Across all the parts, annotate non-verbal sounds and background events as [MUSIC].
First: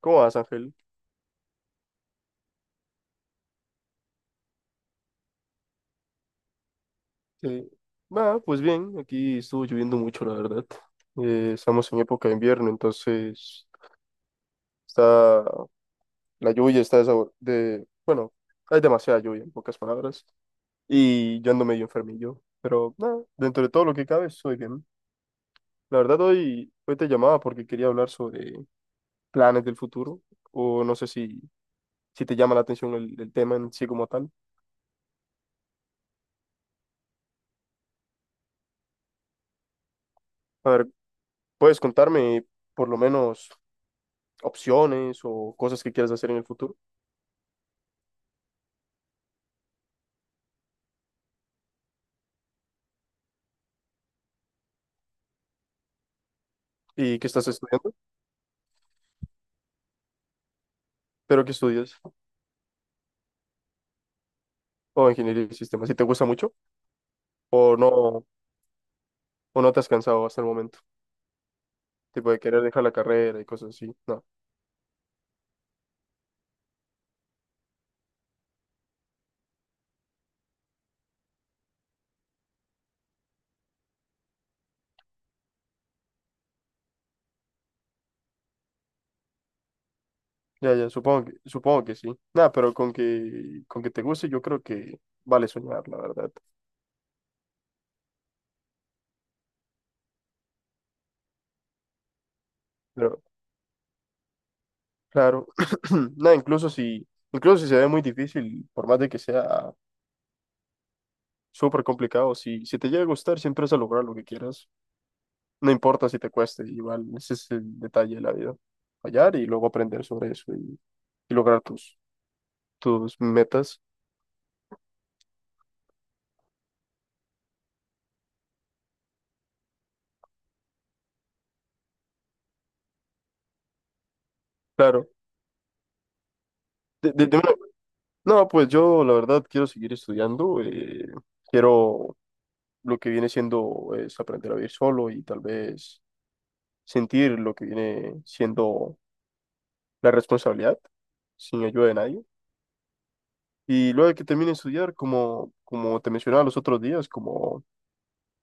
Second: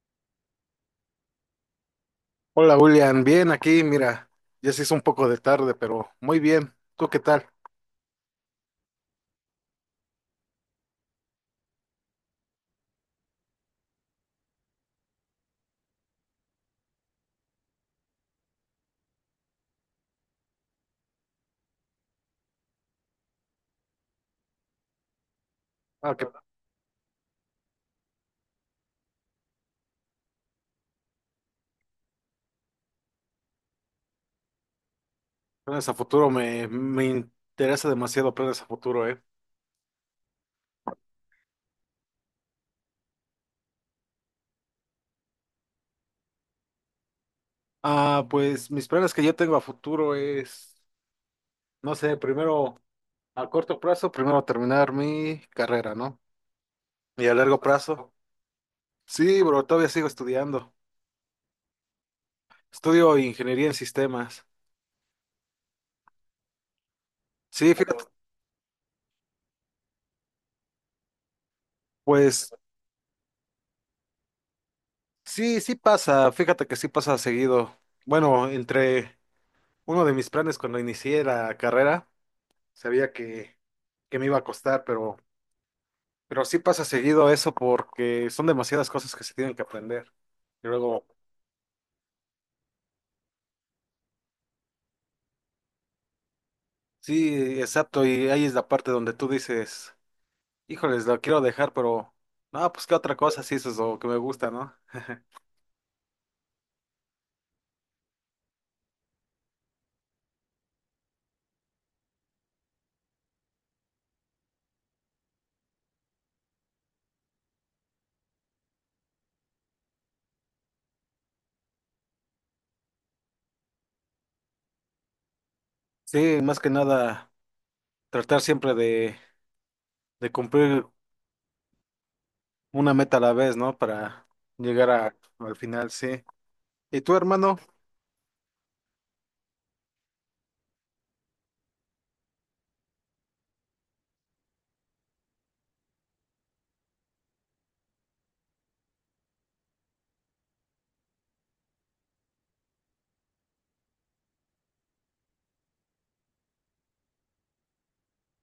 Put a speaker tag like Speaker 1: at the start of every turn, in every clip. Speaker 1: ¿Cómo vas, Ángel?
Speaker 2: Hola William, bien aquí, mira, ya se hizo un poco de tarde, pero muy bien. ¿Tú qué tal?
Speaker 1: Eh, pues bien, aquí estuvo lloviendo mucho, la verdad. Estamos en época de invierno, entonces está la lluvia está de- bueno, hay demasiada lluvia, en pocas palabras, y yo ando medio enfermillo, pero nada, dentro de todo lo que cabe, estoy bien. La
Speaker 2: Ah,
Speaker 1: verdad,
Speaker 2: que
Speaker 1: hoy te llamaba porque quería hablar sobre planes del futuro, o no sé si te llama la atención el tema en sí como tal.
Speaker 2: planes a futuro me interesa demasiado planes a futuro, ¿eh?
Speaker 1: A ver, ¿puedes contarme por lo menos opciones o cosas que quieras hacer en el futuro
Speaker 2: Ah, pues mis planes que yo tengo a futuro es, no sé, primero a corto plazo, primero terminar mi carrera, ¿no?
Speaker 1: y
Speaker 2: Y
Speaker 1: que
Speaker 2: a
Speaker 1: estás
Speaker 2: largo
Speaker 1: estudiando,
Speaker 2: plazo. Sí, bro, todavía sigo estudiando.
Speaker 1: pero que estudias
Speaker 2: Estudio ingeniería en sistemas.
Speaker 1: o ingeniería de sistemas, si te gusta mucho
Speaker 2: Sí,
Speaker 1: o
Speaker 2: fíjate,
Speaker 1: no, o no te has cansado hasta el momento, tipo de
Speaker 2: pues
Speaker 1: querer dejar la carrera y cosas así? No,
Speaker 2: sí, sí pasa, fíjate que sí pasa seguido. Bueno, entre Uno de mis planes cuando inicié la carrera, sabía que me iba a costar, pero sí pasa seguido eso porque son demasiadas cosas que se tienen que aprender. Y
Speaker 1: ya, ya,
Speaker 2: luego,
Speaker 1: supongo supongo que sí. Nada, pero con que te guste, yo creo que vale soñar, la verdad.
Speaker 2: sí, exacto, y ahí es la parte donde tú dices, híjoles, lo quiero dejar, pero no, pues qué otra
Speaker 1: Pero
Speaker 2: cosa, sí, eso es lo que me gusta, ¿no?
Speaker 1: claro, [CLEARS THROAT] nada, incluso si se ve muy difícil, por más de que sea súper complicado, si te llega a gustar, siempre vas a lograr lo que quieras. No importa si te cueste, igual ese es el detalle de la vida. Fallar y luego aprender sobre eso y lograr tus metas.
Speaker 2: Sí, más que nada, tratar siempre de cumplir una meta a la vez, ¿no? Para llegar
Speaker 1: Claro.
Speaker 2: al final, sí. ¿Y
Speaker 1: De-
Speaker 2: tú,
Speaker 1: de- de una-
Speaker 2: hermano?
Speaker 1: no, pues yo la verdad quiero seguir estudiando. Quiero lo que viene siendo es aprender a vivir solo y tal vez sentir lo que viene siendo la responsabilidad sin ayuda de nadie. Y luego que termine de estudiar, como te mencionaba los otros días, como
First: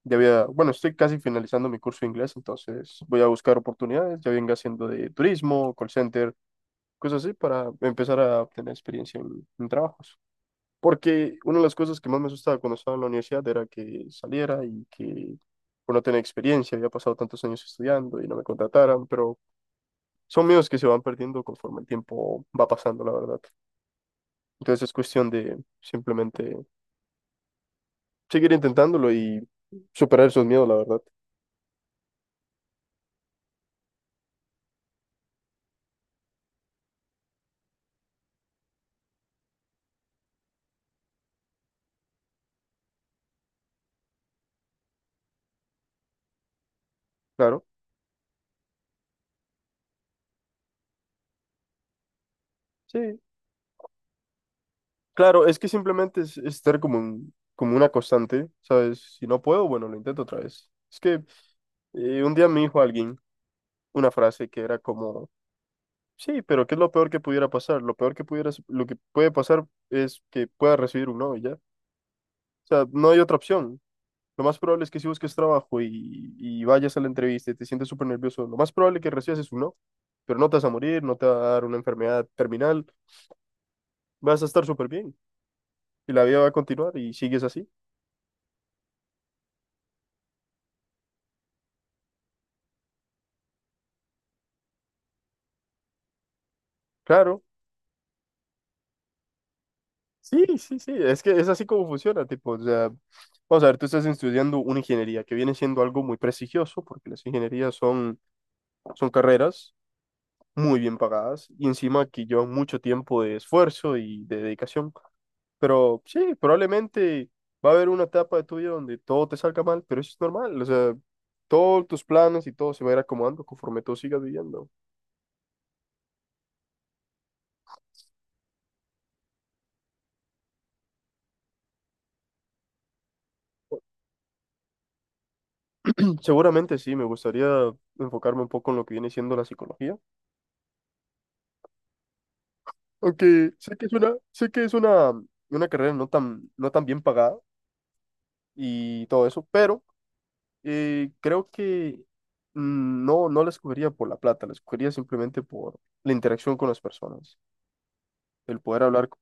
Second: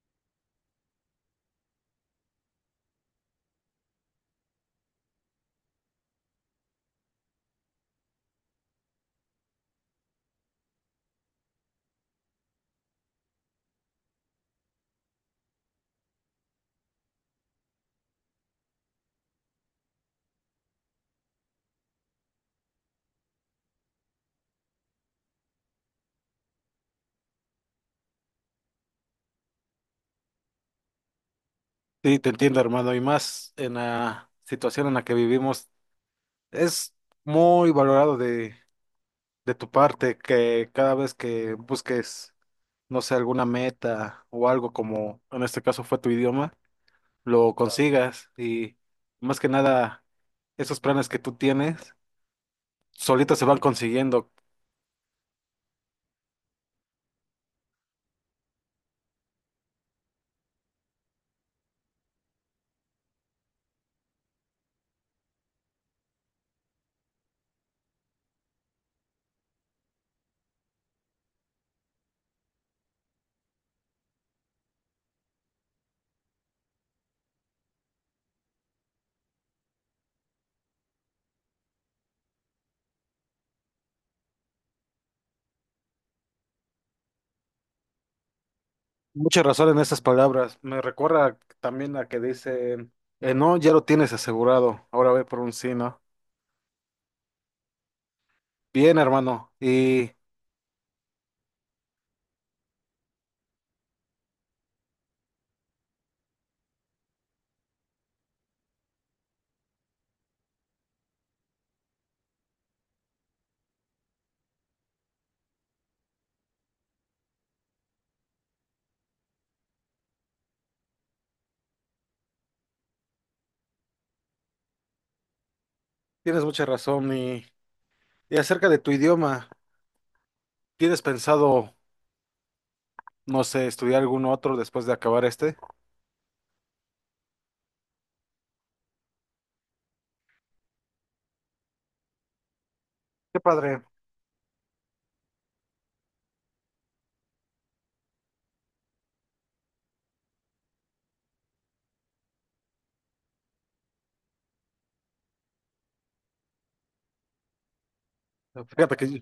Speaker 1: ya había, bueno, estoy casi finalizando mi curso de inglés, entonces voy a buscar oportunidades, ya venga haciendo de turismo, call center, cosas así, para empezar a obtener experiencia en trabajos. Porque una de las cosas que más me asustaba cuando estaba en la universidad era que saliera y que por no tener experiencia, había pasado tantos años estudiando y no me contrataran, pero son miedos que se van perdiendo conforme el tiempo va pasando, la verdad. Entonces es cuestión de simplemente seguir intentándolo y superar esos miedos, la verdad.
Speaker 2: Sí, te entiendo, hermano, y más en la situación en la que vivimos, es muy valorado de tu parte que cada vez que busques, no sé, alguna meta o algo como en este caso fue tu idioma, lo
Speaker 1: Claro.
Speaker 2: consigas y más que nada esos planes que tú tienes
Speaker 1: Sí.
Speaker 2: solitos se van consiguiendo.
Speaker 1: Claro, es que simplemente es estar como, como una constante, ¿sabes? Si no puedo, bueno, lo intento otra vez. Es que un día me dijo alguien una frase que era como, sí, pero ¿qué es lo peor que pudiera pasar? Lo peor que pudiera, lo que puede pasar es que puedas recibir un no y ya. O sea, no hay otra opción. Lo más probable es que si busques trabajo y vayas a la entrevista y te sientes súper nervioso, lo más probable que recibas es un no, pero no te vas a morir, no te va a dar una enfermedad terminal, vas a estar súper bien y la vida va a continuar y sigues así.
Speaker 2: Mucha razón en esas palabras, me recuerda también a que dicen, no, ya lo tienes asegurado, ahora ve por un sí, ¿no?
Speaker 1: Claro.
Speaker 2: Bien, hermano, y...
Speaker 1: Sí, sí, sí, es que es así como funciona, tipo, o sea, vamos a ver, tú estás estudiando una ingeniería que viene siendo algo muy prestigioso, porque las ingenierías son, son carreras muy bien pagadas y encima que llevan mucho tiempo de esfuerzo y de dedicación, pero sí, probablemente va a haber una etapa de tu vida donde todo te salga mal, pero eso es normal, o sea, todos tus planes y todo se va a ir acomodando conforme tú sigas viviendo.
Speaker 2: Tienes mucha razón y acerca de tu idioma, ¿tienes pensado, no sé, estudiar algún otro después de acabar este?
Speaker 1: Seguramente sí, me gustaría enfocarme un poco en lo que viene siendo la psicología.
Speaker 2: Qué
Speaker 1: Aunque sé
Speaker 2: padre.
Speaker 1: que es sé que es una carrera no no tan bien pagada y todo eso, pero creo que no, no la escogería por la plata, la escogería simplemente por la interacción con las personas, el poder
Speaker 2: Fíjate que,
Speaker 1: hablar con...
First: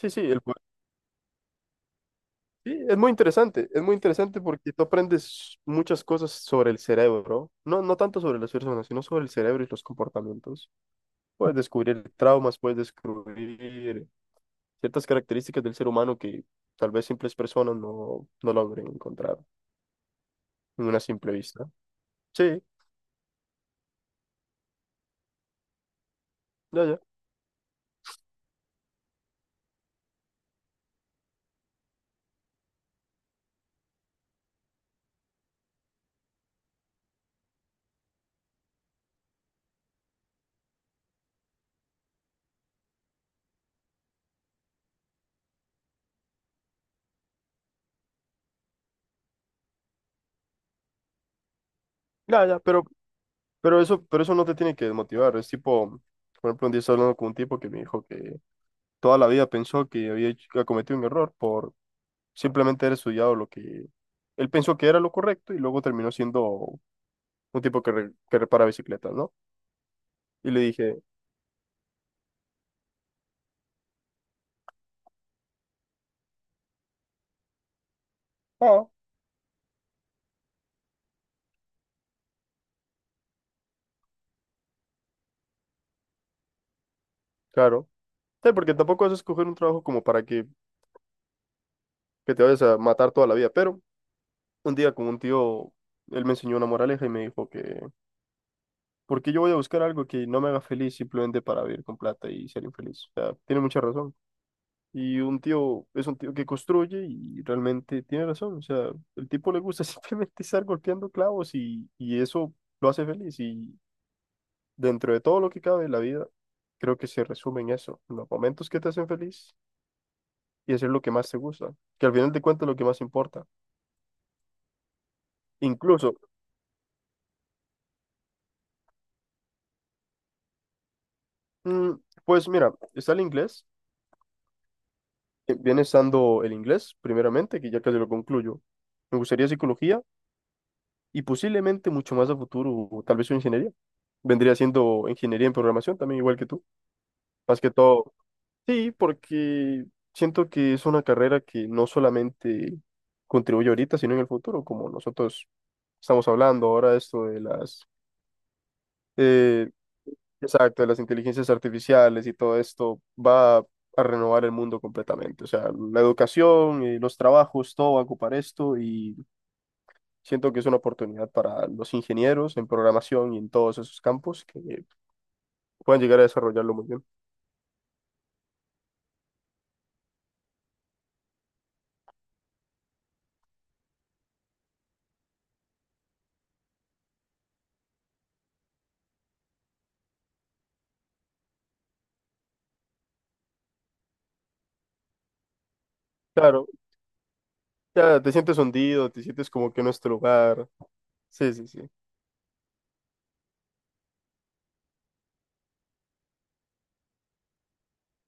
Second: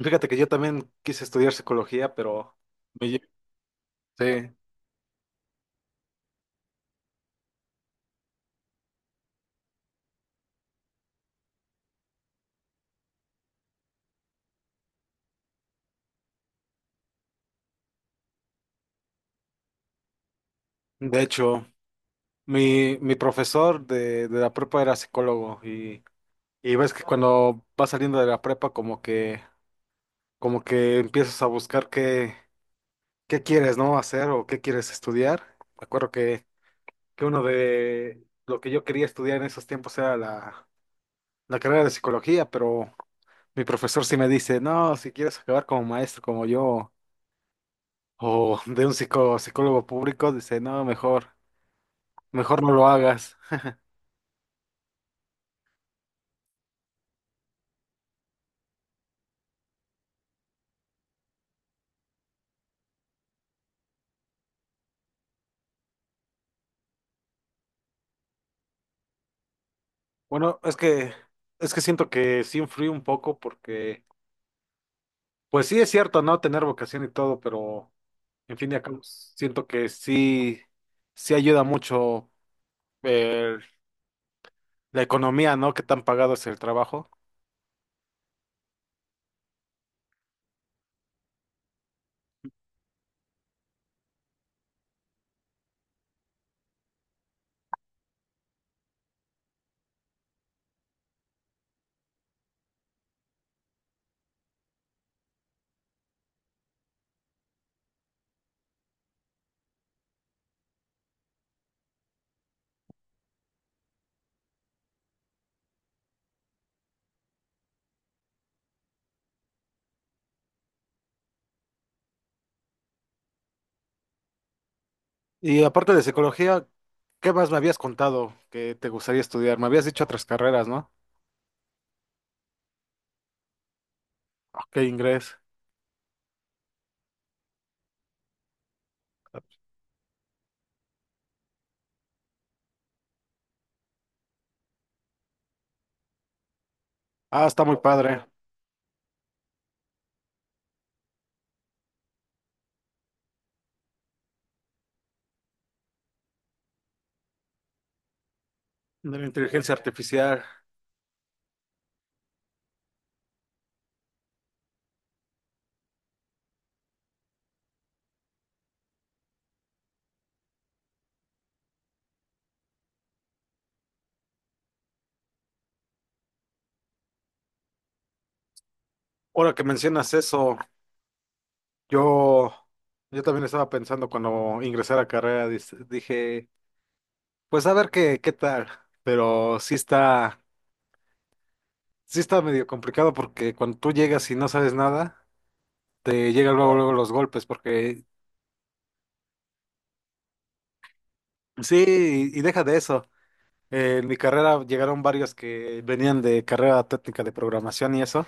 Speaker 1: Sí, sí,
Speaker 2: que yo también quise estudiar psicología, pero
Speaker 1: sí,
Speaker 2: me lle-
Speaker 1: es muy interesante
Speaker 2: sí,
Speaker 1: porque tú aprendes muchas cosas sobre el cerebro, no, no tanto sobre las personas, sino sobre el cerebro y los comportamientos. Puedes descubrir traumas, puedes descubrir ciertas características del ser humano que tal vez simples personas no logren encontrar en una
Speaker 2: de
Speaker 1: simple
Speaker 2: hecho,
Speaker 1: vista. Sí,
Speaker 2: mi profesor de la prepa era psicólogo y
Speaker 1: ya,
Speaker 2: ves
Speaker 1: ya,
Speaker 2: que cuando vas saliendo de la prepa como que empiezas a buscar qué quieres, ¿no?, hacer o qué quieres estudiar. Me acuerdo que uno de lo que yo quería estudiar en esos tiempos era la carrera de psicología, pero mi profesor sí me dice, no, si quieres acabar como maestro como yo, o de un psicólogo público, dice, no, mejor,
Speaker 1: ya, ya,
Speaker 2: mejor no lo hagas.
Speaker 1: pero eso no te tiene que desmotivar. Es tipo, por ejemplo, un día estaba hablando con un tipo que me dijo que toda la vida pensó que que cometido un error por simplemente haber estudiado lo que él pensó que era lo correcto y luego terminó siendo un tipo que repara bicicletas, ¿no? Y
Speaker 2: Bueno,
Speaker 1: le
Speaker 2: es
Speaker 1: dije,
Speaker 2: que, es que siento que sí influí un poco porque, pues sí es cierto, ¿no? Tener vocación y todo, pero en fin y al
Speaker 1: ah,
Speaker 2: siento que sí, sí ayuda mucho eh, la economía, ¿no? Qué tan pagado es el trabajo.
Speaker 1: claro. Sí, porque tampoco vas a escoger un trabajo como para que te vayas a matar toda la vida, pero un día con un tío, él me enseñó una moraleja y me dijo que, ¿por qué yo voy a buscar algo que no me haga feliz simplemente para vivir con plata y ser infeliz? O sea, tiene mucha razón. Y un tío es un tío que construye y realmente tiene razón. O sea, el tipo le gusta [LAUGHS] simplemente estar golpeando clavos y eso lo hace feliz. Y dentro de todo lo que cabe en la vida, creo que se resume en eso, en los momentos que te hacen feliz y hacer lo que más te gusta, que al final de cuentas es lo que más importa.
Speaker 2: Y aparte de
Speaker 1: Incluso,
Speaker 2: psicología, ¿qué más me habías contado que te gustaría estudiar? Me habías dicho otras carreras, ¿no?
Speaker 1: mm, pues mira, está el inglés.
Speaker 2: Ok, inglés.
Speaker 1: Viene estando el inglés, primeramente, que ya casi lo concluyo. Me gustaría psicología y posiblemente mucho más a futuro, o tal vez una ingeniería. Vendría siendo ingeniería en programación también, igual que tú.
Speaker 2: Ah,
Speaker 1: Más
Speaker 2: está
Speaker 1: que
Speaker 2: muy
Speaker 1: todo,
Speaker 2: padre.
Speaker 1: sí, porque siento que es una carrera que no solamente contribuye ahorita, sino en el futuro, como nosotros estamos hablando ahora, esto de las...
Speaker 2: De la
Speaker 1: Eh,
Speaker 2: inteligencia artificial.
Speaker 1: exacto, de las inteligencias artificiales y todo esto va a renovar el mundo completamente. O sea, la educación y los trabajos, todo va a ocupar esto y siento que es una oportunidad para los ingenieros en programación y en todos esos campos que puedan llegar a desarrollarlo muy bien.
Speaker 2: Ahora que mencionas eso, yo, yo también estaba pensando cuando ingresé a la carrera, dije, pues a ver qué tal. Pero sí está medio complicado porque cuando tú llegas y no sabes nada, te llegan
Speaker 1: Claro,
Speaker 2: luego, luego los golpes, porque
Speaker 1: ya te sientes hundido, te sientes como que no es tu lugar. Sí, sí, sí.
Speaker 2: sí, y deja de eso. En mi carrera llegaron varios que venían de carrera técnica de programación y eso,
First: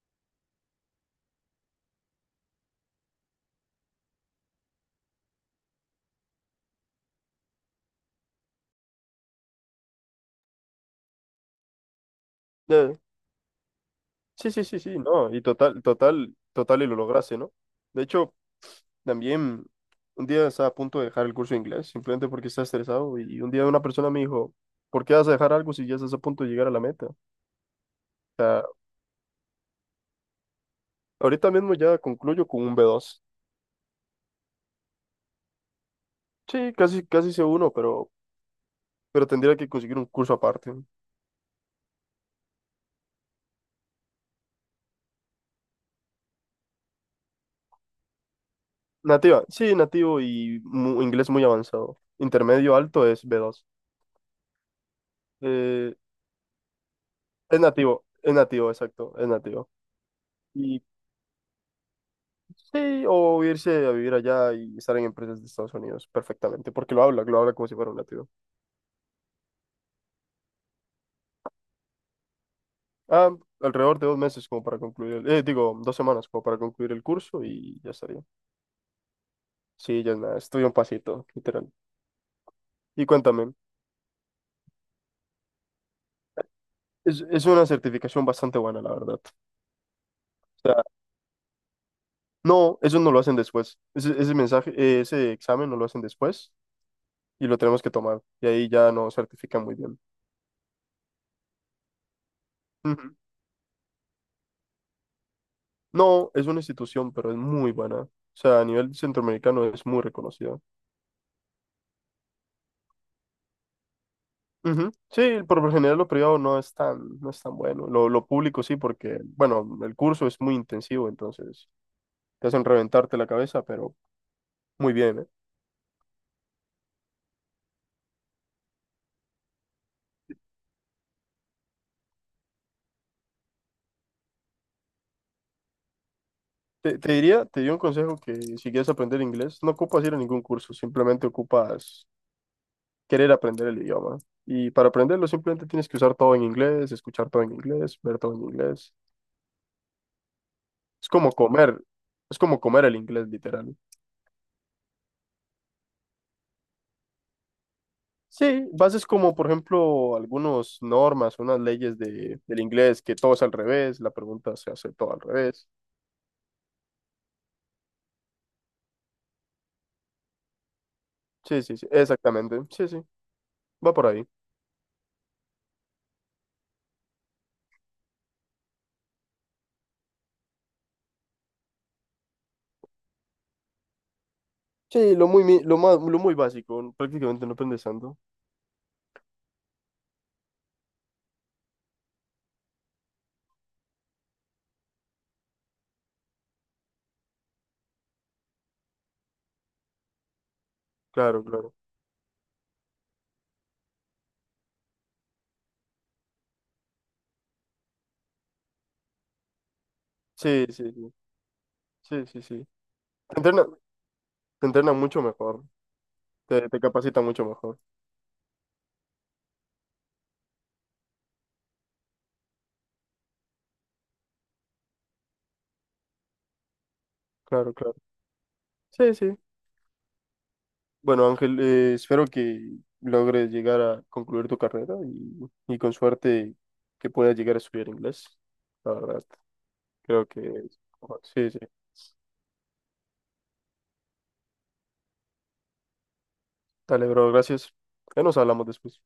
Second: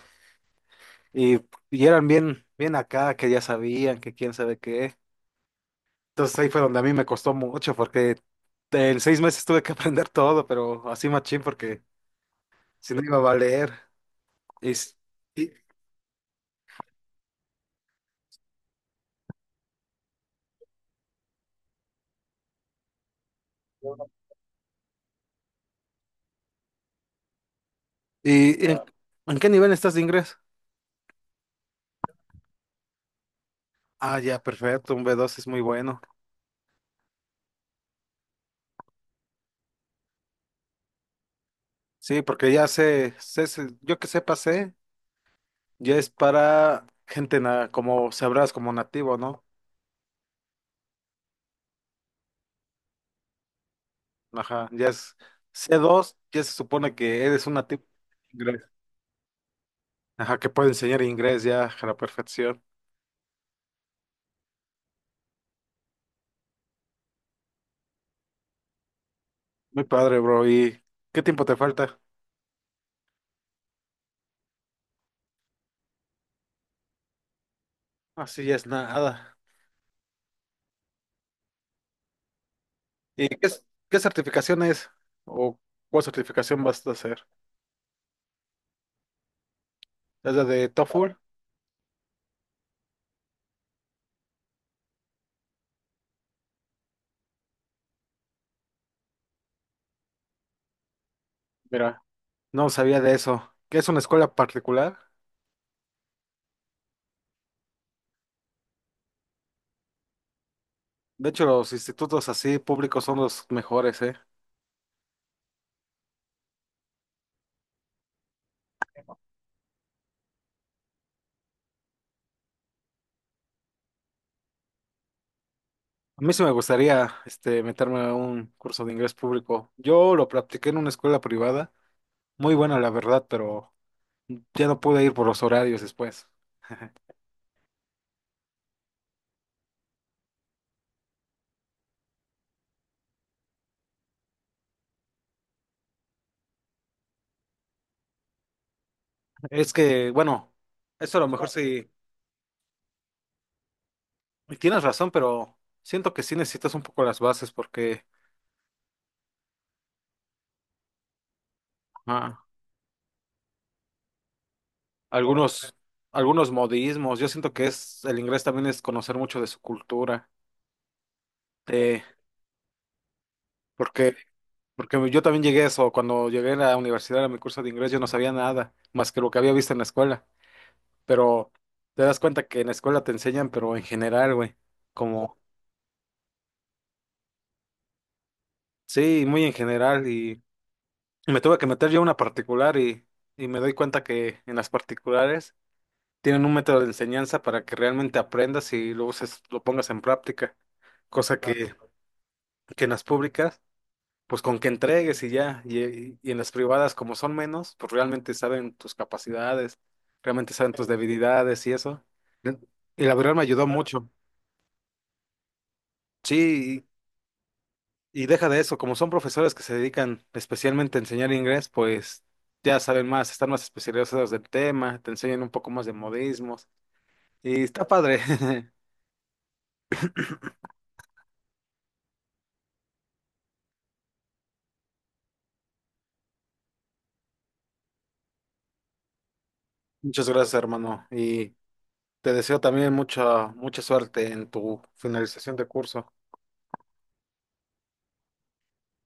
Speaker 2: y, y eran bien, bien acá, que ya sabían, que quién sabe qué. Entonces ahí fue donde a mí me costó mucho, porque en 6 meses tuve que [LAUGHS] aprender todo, pero así machín, porque si
Speaker 1: Ya,
Speaker 2: no iba a valer.
Speaker 1: sí, sí,
Speaker 2: Y,
Speaker 1: sí,
Speaker 2: s-
Speaker 1: sí, no, y
Speaker 2: y,
Speaker 1: total, total, total, y lo lograste, ¿no? De hecho, también un día estaba a punto de dejar el curso de inglés, simplemente porque estaba estresado. Y un día una persona me dijo, ¿por qué vas a dejar algo si ya estás a punto de llegar a la meta? O sea,
Speaker 2: y en, ¿En qué nivel estás de inglés?
Speaker 1: ahorita mismo ya concluyo con un B2.
Speaker 2: Ah, ya, perfecto, un B2 es muy bueno.
Speaker 1: Sí, casi, casi C1, pero tendría que conseguir un curso aparte.
Speaker 2: Sí, porque yo que sé, pasé, ya es para gente como sabrás, como nativo, ¿no?
Speaker 1: Nativa, sí, nativo y inglés muy avanzado. Intermedio alto es B2.
Speaker 2: Ajá, ya es c
Speaker 1: Eh,
Speaker 2: dos ya se supone que eres
Speaker 1: es
Speaker 2: una tip
Speaker 1: nativo, es
Speaker 2: inglés.
Speaker 1: nativo, exacto, es nativo.
Speaker 2: Ajá, que puede
Speaker 1: Y
Speaker 2: enseñar inglés ya a la perfección.
Speaker 1: sí, o irse a vivir allá y estar en empresas de Estados Unidos perfectamente, porque lo habla como si fuera un nativo.
Speaker 2: Muy padre, bro. ¿Y qué tiempo te falta?
Speaker 1: Ah, alrededor de 2 meses como para concluir el, digo, 2 semanas como para concluir el curso y ya estaría.
Speaker 2: Así ya es nada.
Speaker 1: Sí, ya es nada, estoy un pasito, literal. Y
Speaker 2: ¿Y
Speaker 1: cuéntame,
Speaker 2: qué certificación es? ¿O cuál certificación vas a hacer?
Speaker 1: es una certificación bastante buena, la verdad.
Speaker 2: ¿Es la
Speaker 1: O
Speaker 2: de
Speaker 1: sea,
Speaker 2: TOEFL?
Speaker 1: no, eso no lo hacen después. Ese mensaje, ese examen no lo hacen después y lo tenemos que tomar. Y ahí ya no certifican muy bien.
Speaker 2: Mira, no sabía de
Speaker 1: Ujú.
Speaker 2: eso. ¿Qué es una escuela particular?
Speaker 1: No, es una institución, pero es muy buena. O sea, a nivel centroamericano es muy reconocida.
Speaker 2: De hecho, los institutos así públicos son los mejores, ¿eh?
Speaker 1: Ujú. Sí, por lo general lo privado no es no es tan bueno. Lo público sí, porque, bueno, el curso es muy intensivo, entonces te hacen reventarte la cabeza, pero muy bien, ¿eh?
Speaker 2: A mí sí me gustaría, este, meterme a un curso de inglés público. Yo lo practiqué en una escuela privada. Muy buena la verdad, pero ya no pude ir por los horarios después.
Speaker 1: Te diría, te di un consejo que si quieres aprender inglés, no ocupas ir a ningún curso, simplemente ocupas querer aprender el idioma. Y para aprenderlo simplemente tienes que usar todo en inglés, escuchar todo en inglés, ver todo en inglés.
Speaker 2: Es que, bueno,
Speaker 1: Es
Speaker 2: eso a lo
Speaker 1: como
Speaker 2: mejor
Speaker 1: comer,
Speaker 2: sí,
Speaker 1: es como comer el inglés, literal.
Speaker 2: y tienes razón, pero siento que sí necesitas un poco las bases porque
Speaker 1: Sí, bases como, por ejemplo, algunas normas, unas leyes
Speaker 2: ah,
Speaker 1: del inglés, que todo es al revés, la pregunta se hace todo al revés.
Speaker 2: algunos, algunos modismos, yo siento que es, el inglés también es conocer mucho de su cultura,
Speaker 1: Sí, sí, sí,
Speaker 2: eh,
Speaker 1: exactamente. Sí, sí, va por
Speaker 2: porque,
Speaker 1: ahí.
Speaker 2: porque yo también llegué a eso, cuando llegué a la universidad a mi curso de inglés yo no sabía nada, más que lo que había visto en la escuela, pero te das cuenta que en la escuela te enseñan, pero en general, güey,
Speaker 1: Sí,
Speaker 2: como,
Speaker 1: lo más, lo muy básico, ¿no? Prácticamente no aprendes tanto.
Speaker 2: sí, muy en general y... Me tuve que meter yo a una particular y me doy cuenta que en las particulares tienen un método de enseñanza para que realmente aprendas y lo uses, lo pongas en práctica, cosa,
Speaker 1: Claro, claro.
Speaker 2: Claro, que en las públicas, pues con que entregues y ya, y en las privadas como son menos, pues realmente saben tus capacidades, realmente
Speaker 1: Sí,
Speaker 2: saben tus
Speaker 1: sí, sí,
Speaker 2: debilidades y eso.
Speaker 1: sí, sí, sí.
Speaker 2: Y la verdad
Speaker 1: Te
Speaker 2: me ayudó,
Speaker 1: entrena,
Speaker 2: Claro, mucho.
Speaker 1: te entrena mucho mejor, te
Speaker 2: Sí,
Speaker 1: capacita mucho mejor.
Speaker 2: y deja de eso, como son profesores que se dedican especialmente a enseñar inglés, pues ya saben más, están más especializados del tema, te enseñan un poco más de modismos y
Speaker 1: Claro,
Speaker 2: está
Speaker 1: claro.
Speaker 2: padre. [LAUGHS]
Speaker 1: Sí, sí. Bueno, Ángel, espero que logres llegar a concluir tu carrera y con suerte que puedas llegar a estudiar inglés. La verdad. Creo
Speaker 2: Muchas gracias,
Speaker 1: que...
Speaker 2: hermano,
Speaker 1: Sí,
Speaker 2: y
Speaker 1: sí.
Speaker 2: te deseo también mucha suerte en tu finalización de curso.
Speaker 1: Dale, bro, gracias. Ya nos hablamos después.